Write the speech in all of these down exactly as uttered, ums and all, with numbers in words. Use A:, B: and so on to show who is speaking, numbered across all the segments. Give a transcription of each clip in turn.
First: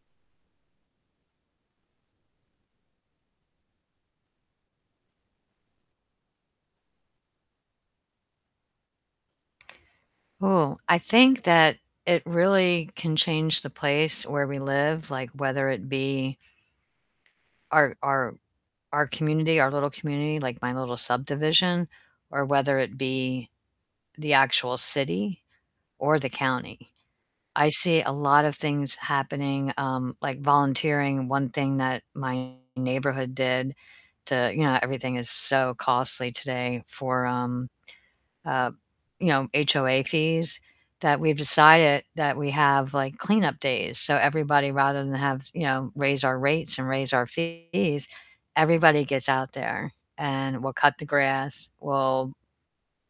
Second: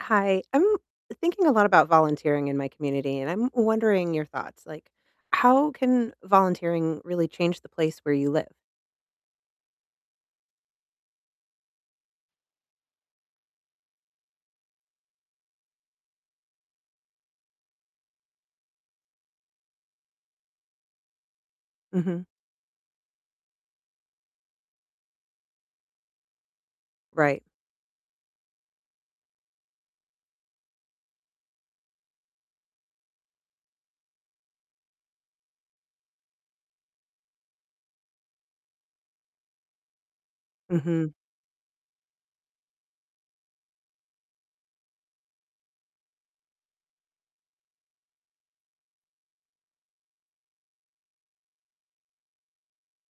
A: Hi. I'm thinking a lot about volunteering in my community, and I'm wondering your thoughts, like, how can volunteering really change the place where you live?
B: Ooh, I think that it really can change the place where we live, like, whether it be our our our community our little community, like, my little subdivision,
A: Mhm.
B: or whether it be the actual city or the county.
A: Right.
B: I see a lot of things happening, um, like volunteering. One thing that my neighborhood did to you know, everything is so costly today for, um, uh, you know, HOA fees,
A: Mhm.
B: that we've decided that we have, like, cleanup days. So everybody rather than have you know, raise our rates and raise our fees, everybody gets out there and we'll cut the grass, we'll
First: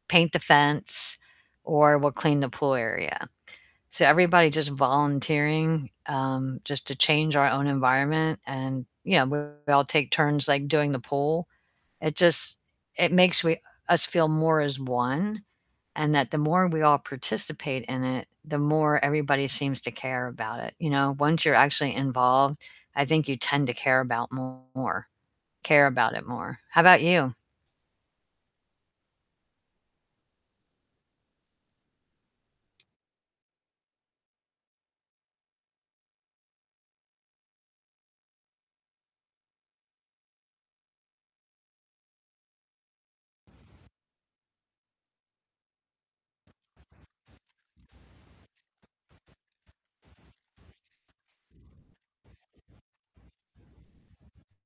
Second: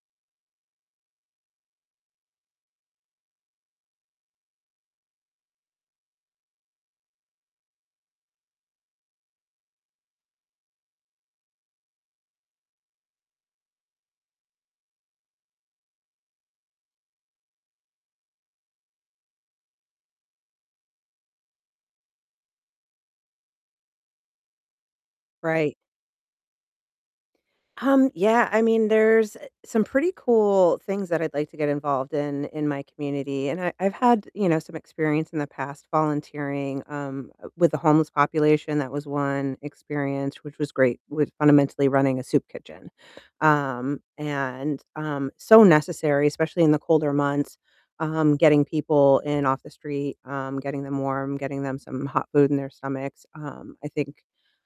B: paint the fence, or we'll clean the pool area. So everybody just volunteering, um, just to change our own environment and, you know, we all take turns, like, doing the pool. It just it makes we us feel more as one, and that the more we all participate in it, the more everybody seems to care about it, you know? Once you're actually involved, I think you tend to care about more,
A: Right.
B: care about it more. How 'bout you?
A: Um, yeah, I mean, there's some pretty cool things that I'd like to get involved in in my community, and I I've had, you know, some experience in the past volunteering, um, with the homeless population. That was one experience which was great, with fundamentally running a soup kitchen. Um, and um, so necessary, especially in the colder months, um, getting people in off the street, um, getting them warm, getting them some hot food in their stomachs, um, I think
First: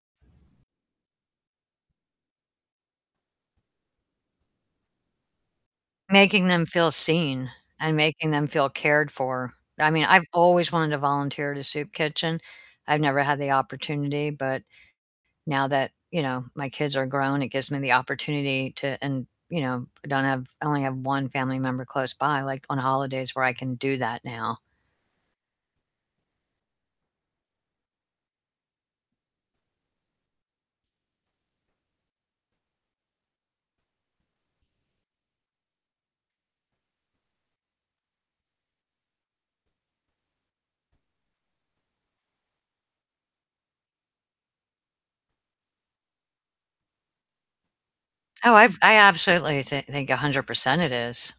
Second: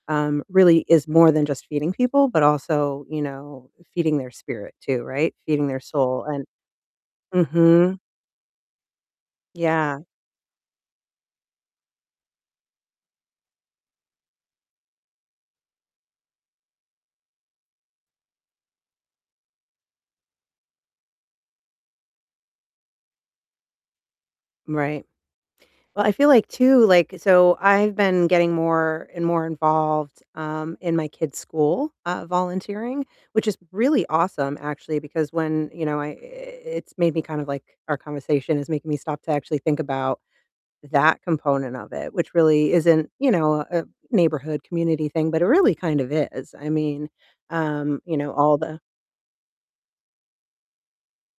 A: um, really is more than just feeding people, but also, you know, feeding their spirit too, right? Feeding their soul and
B: Making them feel seen and
A: mhm.
B: making them feel cared for. I
A: Yeah.
B: mean, I've always wanted to volunteer at a soup kitchen, I've never had the opportunity, but now that, you know, my kids are grown, it gives me the opportunity to and, you know, don't have I only have one family member close by, like, on holidays where I can do that now.
A: Right. Well, I feel like too, like so I've been getting more and more involved, um, in my kids' school, uh, volunteering, which is really awesome, actually, because when, you know, I i it's made me kind of, like our conversation is making me stop to actually think about that component of it, which really isn't, you know, a neighborhood community thing, but it really kind of is. I mean, um, you know,
B: Oh,
A: all
B: I've
A: the
B: I absolutely th think a hundred percent it is.